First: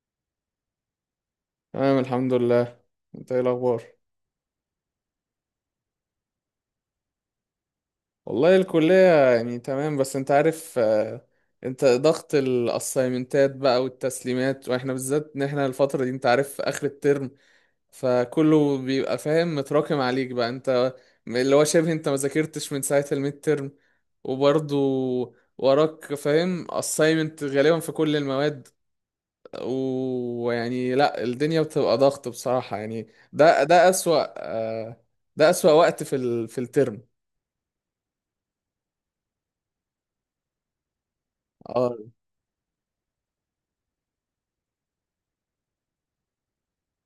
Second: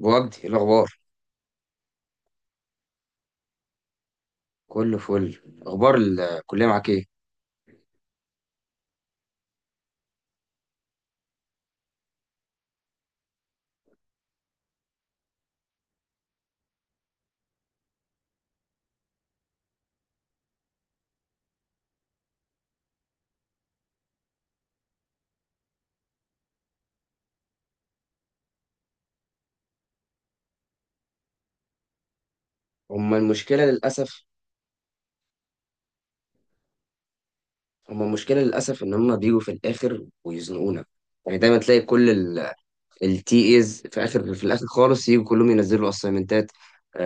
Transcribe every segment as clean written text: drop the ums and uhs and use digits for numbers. وجدي، إيه الاخبار؟ تمام، الحمد لله. انت ايه الاخبار؟ كله فل. اخبار الكليه معاك ايه؟ والله الكلية يعني تمام، بس انت عارف انت ضغط الاسايمنتات بقى والتسليمات، واحنا بالذات ان احنا الفترة دي انت عارف اخر الترم، فكله بيبقى فاهم متراكم عليك بقى انت، اللي هو شبه انت ما ذاكرتش من ساعة الميد ترم. وبرضه وراك فاهم اسايمنت غالبا في كل المواد، ويعني لا، الدنيا بتبقى ضغط بصراحة يعني. هما المشكله ده للاسف أسوأ. ده أسوأ وقت في الترم. هما المشكله للاسف ان هما بيجوا في الاخر ويزنقونا. يعني دايما تلاقي اه كل التي ايز في الاخر خالص، يجوا كلهم ينزلوا اسايمنتات.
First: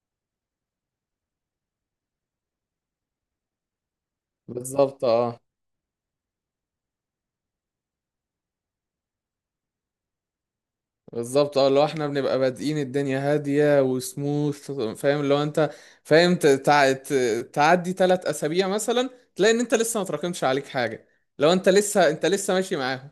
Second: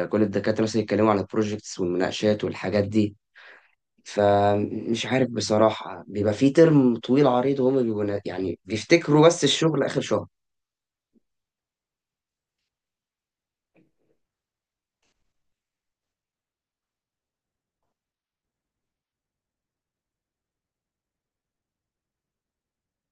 كل الدكاتره مثلا يتكلموا عن البروجكتس والمناقشات والحاجات دي. بالظبط، فمش عارف اه بصراحه، بيبقى في ترم طويل عريض وهما بيبقوا يعني بيفتكروا بس الشغل اخر شهر. بالظبط. اه لو احنا بنبقى بادئين الدنيا هادية وسموث، فاهم اللي هو انت فاهم تعدي ثلاث اسابيع مثلا، تلاقي ان انت لسه ما تراكمش عليك حاجة، لو انت لسه، انت لسه ماشي معاهم.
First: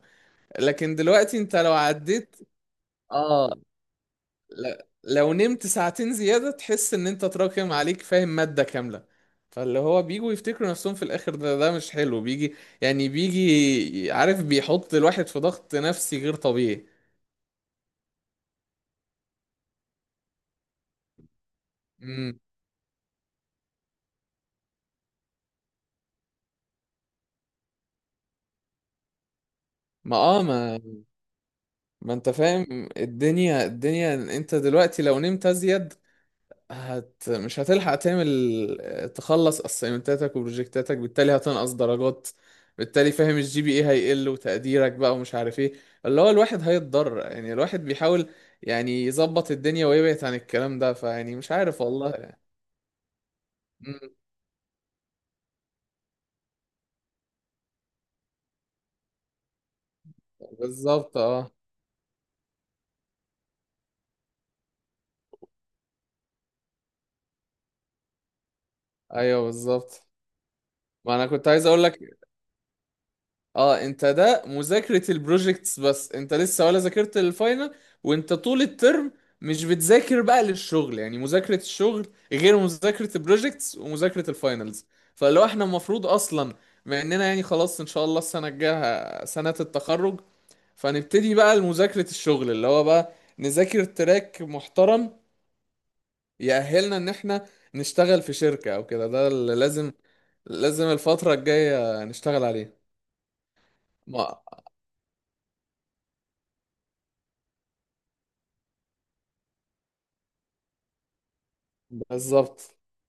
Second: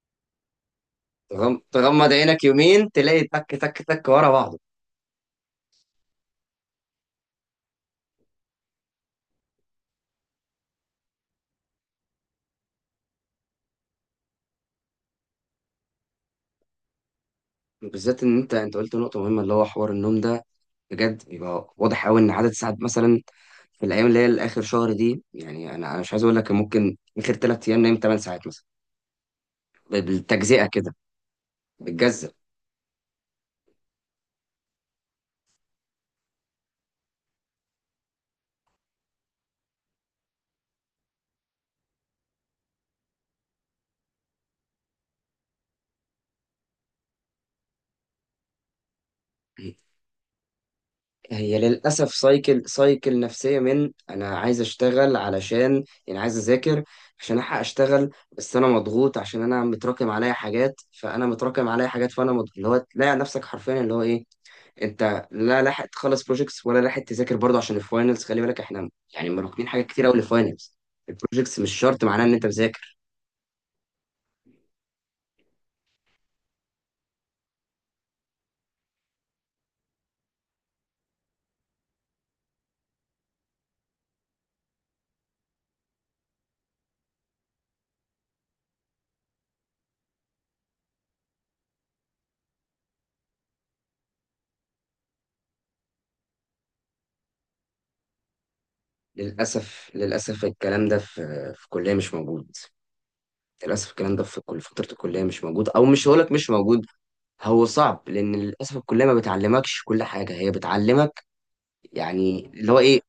لكن دلوقتي انت لو تغمض عديت، عينك يومين تلاقي تك اه، تك تك ورا بعض. ل- لو نمت ساعتين زيادة تحس ان انت تراكم عليك فاهم مادة كاملة. فاللي هو بيجوا يفتكروا نفسهم في الاخر، ده مش حلو، بيجي يعني بيجي عارف بيحط الواحد في ضغط نفسي غير طبيعي. بالذات ان انت قلت نقطه مهمه اللي هو حوار النوم ده. بجد يبقى واضح قوي ان امم عدد ساعات مثلا في الايام اللي هي الاخر شهر دي. يعني انا مش عايز اقول لك ممكن اخر 3 ايام نايم 8 ساعات مثلا، ما اه بالتجزئه ما كده، انت بتجزأ. فاهم، الدنيا انت دلوقتي لو نمت ازيد، مش هتلحق تعمل، تخلص اسايمنتاتك وبروجكتاتك، بالتالي هتنقص درجات، بالتالي فاهم الجي بي اي هيقل وتقديرك بقى ومش عارف ايه. اللي هو الواحد هيتضرر يعني، الواحد بيحاول يعني يظبط الدنيا ويبعد عن الكلام ده، فيعني مش هي عارف للاسف والله. سايكل سايكل نفسيه، من مم، انا عايز اشتغل علشان يعني عايز اذاكر عشان الحق اشتغل، بس انا مضغوط عشان انا متراكم عليا حاجات، بالظبط فانا اه. متراكم عليا حاجات فانا مضغوط، اللي هو تلاقي نفسك حرفيا اللي هو ايه؟ انت لا لاحق تخلص بروجكتس ولا لاحق تذاكر برضه عشان الفاينلز، خلي بالك احنا يعني ايوه مراكمين حاجات بالظبط، كتير قوي للفاينلز. ما انا كنت البروجكتس عايز مش اقول شرط لك، معناه ان انت مذاكر. اه انت ده مذاكرة البروجكتس، بس انت لسه ولا ذاكرت الفاينل، وانت طول الترم مش بتذاكر بقى للشغل، يعني مذاكرة الشغل غير مذاكرة البروجكتس ومذاكرة الفاينلز. فلو احنا المفروض اصلا، مع اننا يعني خلاص ان شاء الله السنة الجاية سنة التخرج، فنبتدي بقى لمذاكرة الشغل، اللي هو بقى نذاكر تراك محترم يأهلنا ان احنا نشتغل في شركة او كده، ده اللي للاسف لازم. للاسف لازم الكلام ده الفترة في الكليه الجاية مش نشتغل موجود. عليه. للاسف الكلام ده في ما كل فتره الكليه مش موجود، او مش هقولك مش موجود، هو صعب. لان للاسف الكليه ما بتعلمكش كل حاجه، هي بتعلمك يعني اللي بالظبط، هو ايه،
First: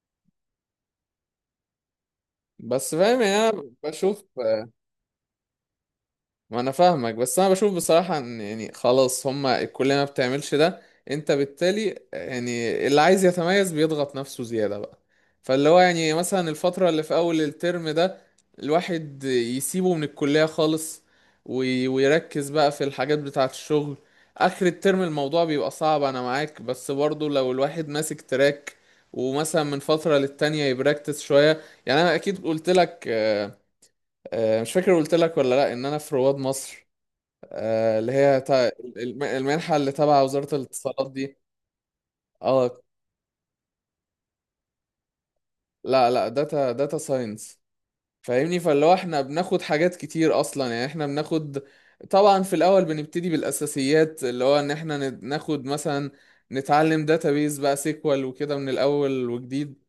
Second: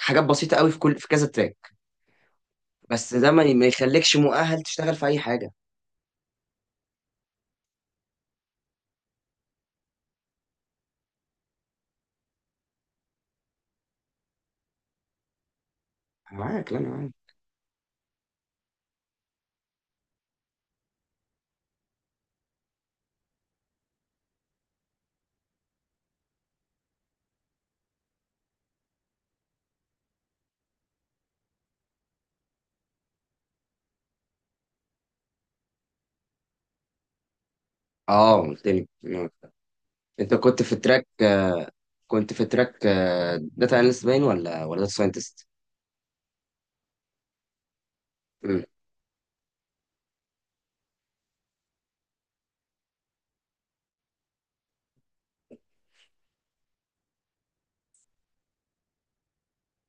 حاجات بسيطه قوي في كل في كذا تراك، بس بس فاهم ده يعني ما ما انا يخليكش بشوف، مؤهل تشتغل في اي حاجه. ما انا فاهمك، بس انا بشوف بصراحة ان يعني خلاص هما الكلية ما بتعملش ده، انت بالتالي يعني اللي عايز يتميز بيضغط نفسه زيادة بقى. فاللي هو يعني أنا مثلا معاك، لا انا الفترة اللي معاك. في اول الترم ده الواحد يسيبه من الكلية خالص، ويركز بقى في الحاجات بتاعة الشغل. اخر الترم الموضوع بيبقى صعب، انا معاك، بس برضه لو الواحد ماسك تراك ومثلا من فترة للتانية يبراكتس شوية، يعني انا اكيد قلت لك مش فاكر قلت لك ولا لا، ان انا في رواد مصر، اللي اه، هي قلت لي. المنحه اللي تبع انت وزاره كنت في تراك الاتصالات دي. كنت في اه تراك داتا اناليست باين ولا داتا ساينتست؟ لا لا، داتا، داتا ساينس فاهمني. فاللي هو احنا بناخد حاجات كتير اصلا، يعني احنا بناخد طبعا في الاول بنبتدي بالاساسيات، اللي هو ان احنا ناخد مثلا نتعلم داتابيز بقى، سيكوال وكده من الاول وجديد،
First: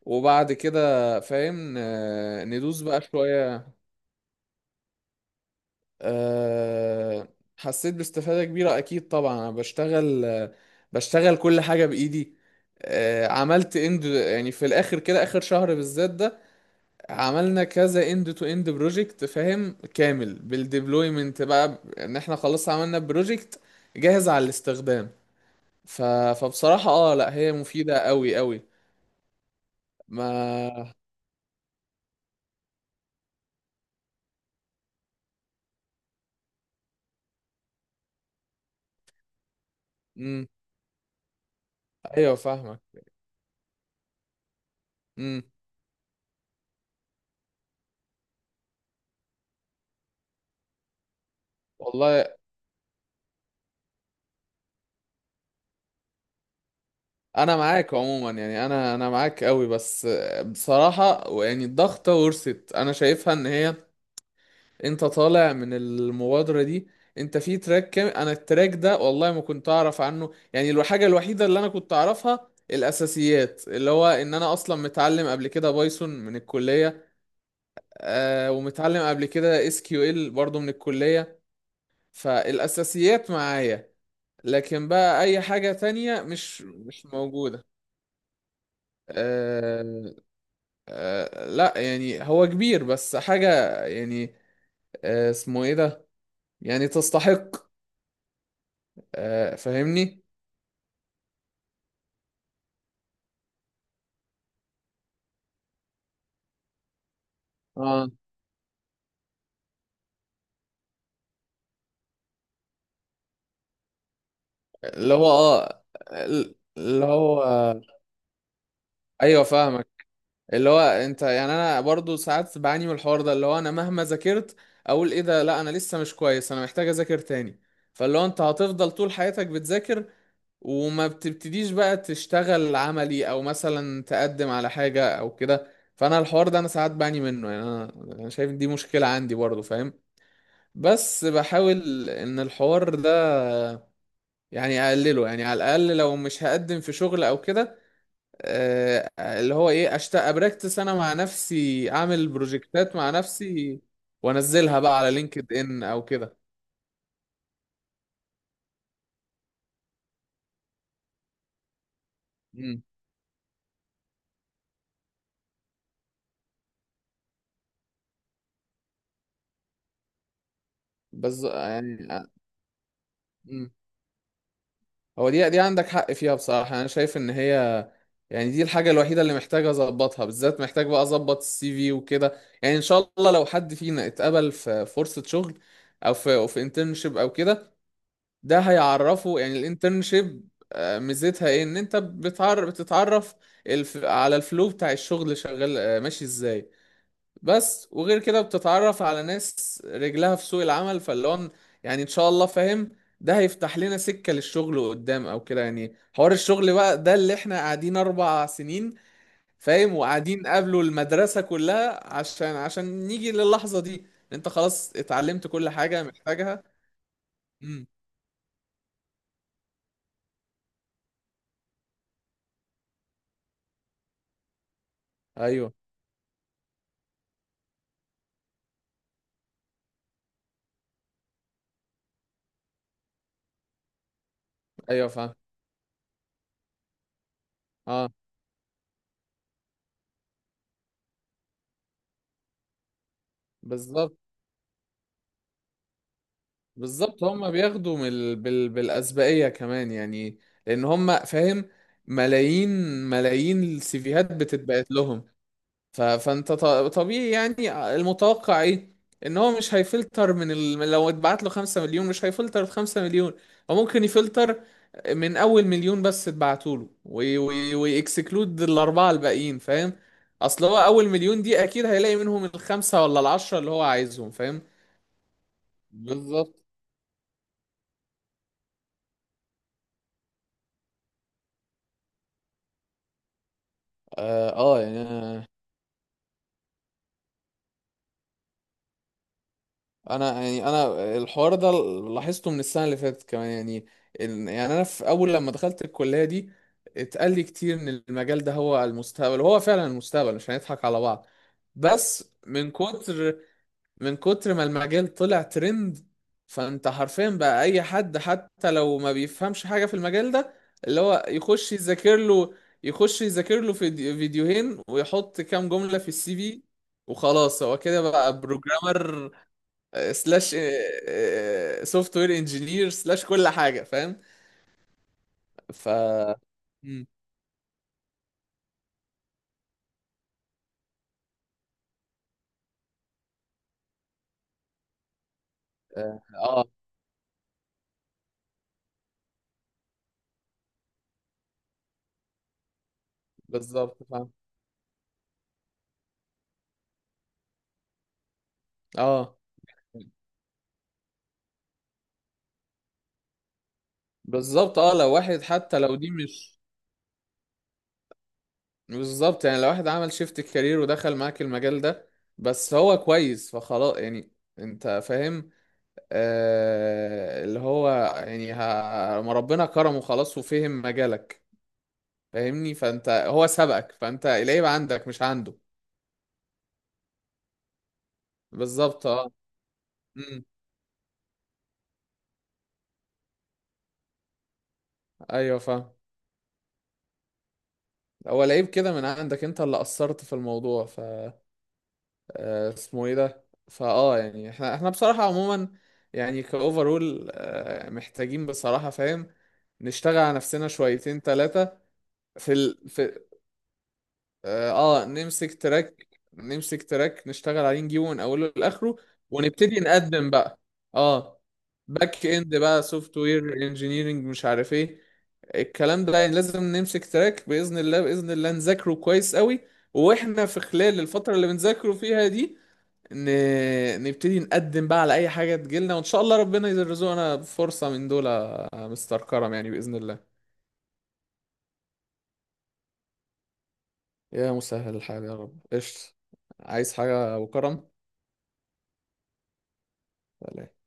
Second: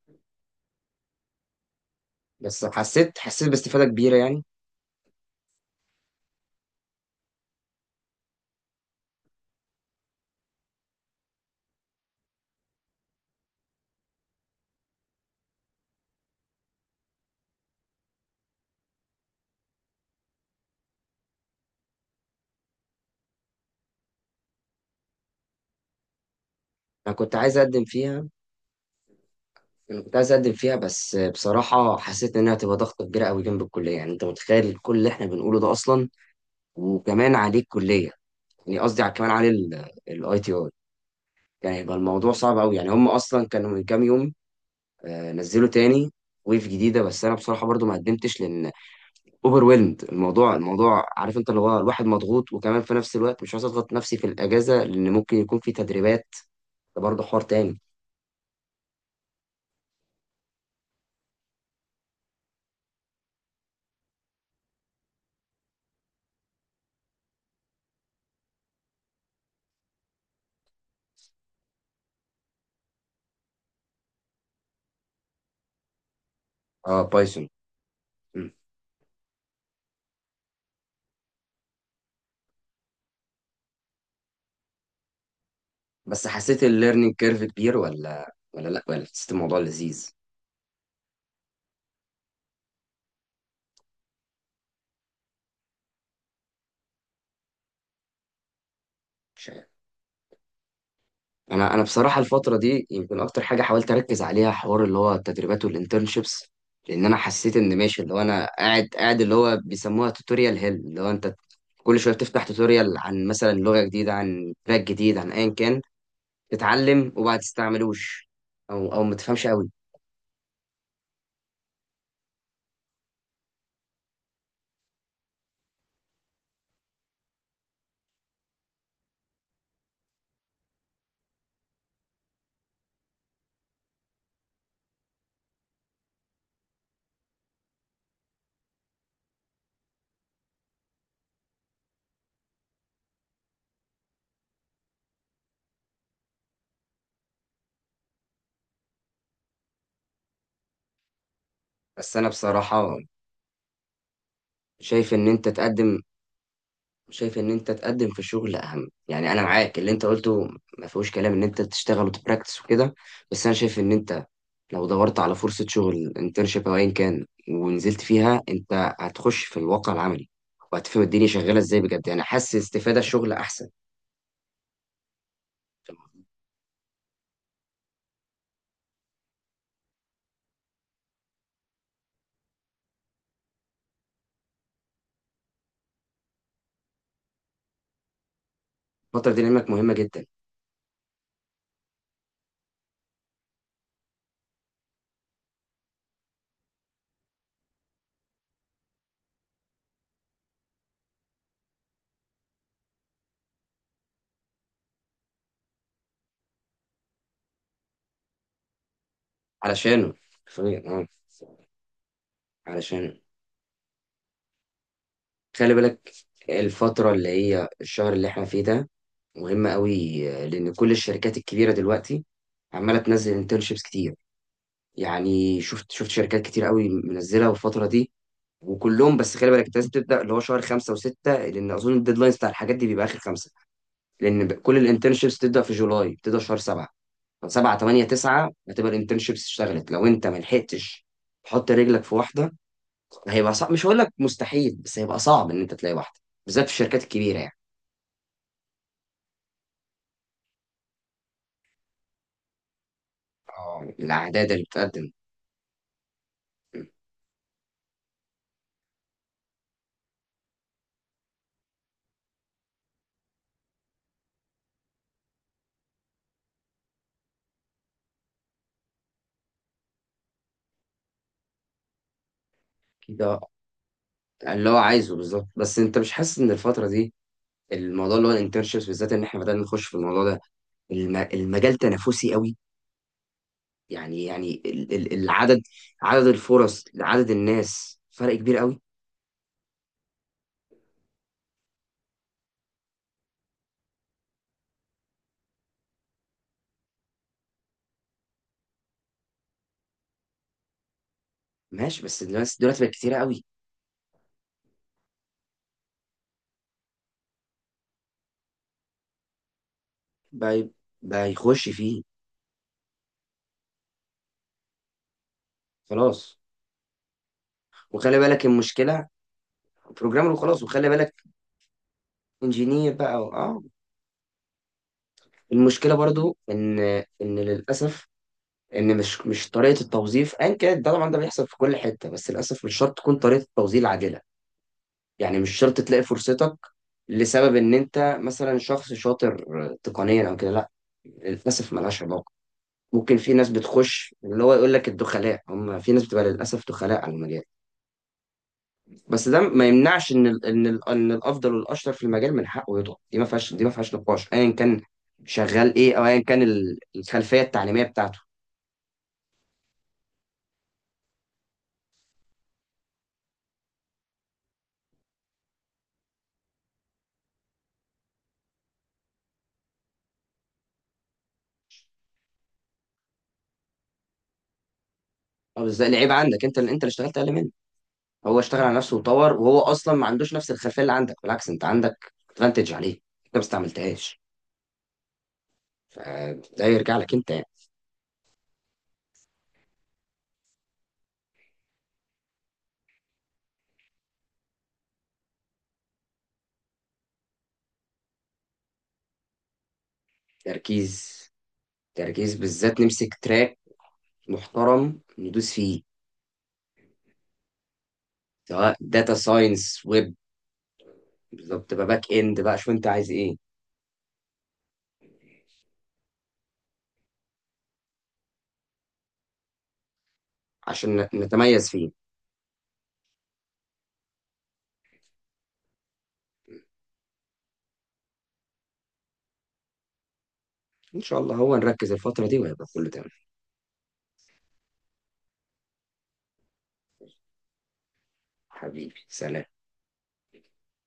وبعد كده فاهم بس ندوس بقى حسيت شويه. باستفاده كبيره يعني. أه حسيت باستفادة كبيرة أكيد، طبعا أنا بشتغل، بشتغل كل حاجة بإيدي. أه عملت اند، يعني في الآخر كده، آخر شهر بالذات ده عملنا كذا اند تو اند بروجكت، فاهم كامل بالديبلويمنت بقى، إن إحنا خلاص عملنا بروجكت جاهز على الاستخدام. ف... فبصراحة انا اه لا، كنت هي عايز اقدم مفيدة فيها. أوي أوي. ما بس بصراحه حسيت انها هتبقى ضغطه كبيره قوي جنب الكليه. يعني انت متخيل كل اللي احنا بنقوله ده اصلا، وكمان عليه الكليه، يعني قصدي كمان عليه الاي مم. تي اي. يعني هيبقى الموضوع أيوه صعب قوي. فاهمك. يعني هم اصلا كانوا من كام يوم مم. نزلوا تاني ويف جديده. بس انا بصراحه برضو ما قدمتش لان اوفرويلمد الموضوع. الموضوع عارف انت، اللي هو الواحد والله مضغوط، وكمان في نفس الوقت مش عايز اضغط نفسي في الاجازه لان ممكن يكون في تدريبات. ده برضه حوار انا تاني. معاك عموما، يعني انا معاك قوي، بس بصراحة يعني الضغطة ورثت، انا شايفها ان هي، انت طالع من المبادرة دي، انت في تراك كام؟ انا التراك ده والله ما كنت اعرف عنه، يعني الحاجة الوحيدة اللي انا كنت اعرفها الاساسيات، اللي هو ان انا اصلا متعلم قبل كده بايثون من اه، الكلية، بايثون. مم. آه، ومتعلم قبل كده اس كيو ال برضه من الكلية. فالاساسيات معايا، لكن بقى اي حاجة تانية بس حسيت مش، مش الليرنينج كيرف موجودة. كبير ولا حسيت الموضوع لذيذ؟ آه، لا يعني هو كبير، بس حاجة يعني، اسمه ايه ده، يعني تستحق، مش عارف. فاهمني. انا بصراحه الفتره دي يمكن اكتر حاجه حاولت اركز عليها حوار اللي هو التدريبات والانترنشيبس. لان انا حسيت ان ماشي، اه اللي هو انا قاعد اللي هو بيسموها توتوريال هيل، اللي هو انت كل شويه بتفتح توتوريال عن مثلا لغه جديده عن تراك اللي جديد هو، عن ايا كان، اه اللي تتعلم وبعد هو، تستعملوش او ما ايوه تفهمش قوي. فاهمك. اللي هو انت يعني انا برضو ساعات بعاني من الحوار ده، اللي هو انا مهما ذاكرت اقول ايه ده، لا انا لسه مش كويس، انا محتاج اذاكر تاني. فاللي هو انت هتفضل طول حياتك بتذاكر، وما بتبتديش بقى تشتغل عملي او مثلا تقدم على حاجة او كده. فانا الحوار ده انا ساعات بعاني منه يعني، انا شايف إن دي مشكلة عندي برضو فاهم. بس بحاول ان الحوار ده يعني اقلله، يعني على الاقل لو مش هقدم في شغل او كده، اللي هو ايه، اشتاق ابراكتس انا مع نفسي، بس اعمل انا بروجكتات بصراحه مع نفسي وانزلها بقى على شايف ان انت لينكد ان تقدم. او كده. في الشغل اهم. يعني انا معاك اللي انت قلته، ما فيهوش كلام ان انت تشتغل وتبراكتس مم. وكده. بس انا شايف ان انت لو دورت على فرصه شغل انترنشيب او ايا كان ونزلت فيها، انت هتخش في الواقع العملي وهتفهم الدنيا بس شغاله ازاي بجد. يعني يعني حاسس استفاده الشغل احسن. مم. هو دي عندك حق فيها بصراحة، انا شايف ان هي يعني دي الحاجة الوحيدة اللي محتاج اظبطها، بالذات محتاج بقى اظبط السي في وكده. يعني ان شاء الله لو حد فينا اتقبل في فرصة شغل او في، او في انترنشيب او كده، ده الفتره هيعرفه. دي يعني لعلمك مهمه جدا. الانترنشيب ميزتها ايه ان انت بتعرف، بتتعرف على الفلو بتاع الشغل شغال ماشي ازاي، بس وغير كده بتتعرف على ناس رجلها في سوق العمل. فاللي هو يعني ان شاء الله فاهم، ده هيفتح لنا سكة للشغل قدام او كده، يعني حوار الشغل بقى ده اللي احنا قاعدين اربع سنين فاهم علشانه. وقاعدين فعلا، قابلوا اه. المدرسة كلها عشان علشانه. نيجي للحظة دي. انت خلاص اتعلمت كل خلي حاجة بالك محتاجها. الفترة اللي هي امم الشهر اللي احنا فيه ده مهمة قوي، لأن كل الشركات الكبيرة دلوقتي عمالة تنزل انترنشيبس كتير. يعني ايوه، شفت شركات كتير قوي منزلة الفترة دي. وكلهم، بس خلي بالك انت لازم تبدأ اللي هو شهر 5 و6، لأن أظن الديدلاينز بتاع الحاجات دي بيبقى آخر 5. لأن كل ايوه فاهم. الانترنشيبس بتبدأ في جولاي، بتبدأ شهر 7. فسبعة تمانية اه تسعة هتبقى الانترنشيبس اشتغلت. لو انت ملحقتش تحط رجلك في واحدة، هيبقى صعب، مش هقول لك بالظبط. مستحيل، بس هيبقى صعب ان انت تلاقي واحده، بالذات في الشركات بالظبط، الكبيره هم يعني. بياخدوا بالأسبقية كمان يعني، لأن هم فاهم، ملايين، ملايين اه، السيفيهات الاعداد اللي بتتبعت بتقدم لهم. فانت طبيعي يعني، المتوقع ايه، ان هو مش هيفلتر لو اتبعت له 5 مليون مش هيفلتر في 5 مليون، هو ممكن يفلتر من اول مليون بس، اتبعتوا له ويكسكلود الاربعه الباقيين فاهم، اصل هو اول مليون دي اكيد هيلاقي منهم الخمسه ولا كده العشره اللي هو عايزهم فاهم. اللي هو عايزه بالظبط. بس انت مش حاسس ان بالظبط الفتره دي الموضوع اللي هو الانترنشيبس، بالذات ان احنا بدأنا نخش في الموضوع ده، المجال تنافسي قوي؟ يعني اه، يعني ال- ال- يعني العدد عدد الفرص، عدد الناس، فرق كبير قوي. انا، يعني انا الحوار ده لاحظته من السنه اللي فاتت كمان يعني، ال- يعني انا في اول لما دخلت الكليه دي اتقال لي كتير ان المجال ده هو المستقبل، وهو فعلا المستقبل مش هنضحك على بعض. ماشي. بس بس الناس من دلوقتي بقت كتيره كتر، قوي من كتر ما المجال طلع ترند، فانت حرفيا بقى اي حد حتى لو ما بيفهمش حاجه في المجال ده بقى. اللي هو يخش يخش فيه. يذاكر له، يخش يذاكر له فيديوهين ويحط كام جمله في السي خلاص، في، وخلاص هو كده وخلي بقى بالك المشكله، بروجرامر، بروجرامر، سلاش، وخلاص وخلي بالك، سوفت وير انجينير، انجينير بقى. سلاش كل اه، حاجه فاهم. ف المشكله برضو ان، مم. ان للاسف، ان مش طريقه التوظيف، ان كانت ده طبعا ده بيحصل في كل حته، بس للاسف مش شرط تكون طريقه التوظيف عادله. يعني مش شرط تلاقي اه فرصتك لسبب ان انت مثلا شخص شاطر تقنيا او كده، لا، للاسف ملهاش علاقه. ممكن في ناس بالظبط بتخش، فاهم. اللي هو يقول لك الدخلاء، هم في ناس بتبقى للاسف دخلاء على المجال. بس اه ده ما يمنعش ان الافضل والاشطر في المجال من حقه يطلع. دي ما فيهاش نقاش، ايا بالظبط. كان اه لو واحد شغال حتى ايه لو او دي ايا كان مش، الخلفيه التعليميه بتاعته. بالظبط يعني لو واحد عمل شيفت كارير ودخل معاك المجال ده، بس هو كويس فخلاص يعني، انت فاهم، آه اللي هو يعني، ما ربنا كرمه خلاص وفهم مجالك فاهمني، فانت هو سبقك، فانت العيب عندك مش عنده. اه، بس ده العيب عندك، انت اللي اشتغلت اقل منه. هو اشتغل على نفسه بالظبط اه. وطور، وهو اصلا ما عندوش مم. نفس الخلفيه اللي عندك، بالعكس انت عندك ادفانتج عليه، انت ما استعملتهاش. ايوه فاهم. فده يرجع لك انت يعني. هو العيب كده من عندك، انت اللي قصرت في الموضوع. اسمه ايه ده، فاه يعني احنا، احنا بصراحة عموما يعني كاوفرول، محتاجين بصراحة فاهم نشتغل على نفسنا تركيز، شويتين ثلاثة تركيز، في بالذات ال... نمسك في تراك اه، محترم ندوس نمسك فيه، تراك، نمسك تراك، نشتغل عليه نجيبه من اوله سواء لاخره داتا ونبتدي ساينس، ويب، نقدم بقى. اه بالظبط، تبقى باك باك اند اند بقى، شوف بقى، انت عايز سوفت ايه وير انجينيرنج، مش عارف ايه الكلام ده، يعني لازم نمسك تراك باذن الله، باذن الله نذاكره كويس قوي. واحنا في خلال عشان الفتره اللي نتميز فيه. بنذاكره فيها دي ن... نبتدي نقدم بقى على اي حاجه تجيلنا، وان شاء الله ربنا يرزقنا بفرصه من دول يا مستر كرم، يعني باذن الله. ان شاء الله هو نركز الفتره دي وهيبقى كله تمام. يا مسهل الحال يا رب، قشطة، عايز حاجه ابو كرم؟ حبيبي، سلام. سلام.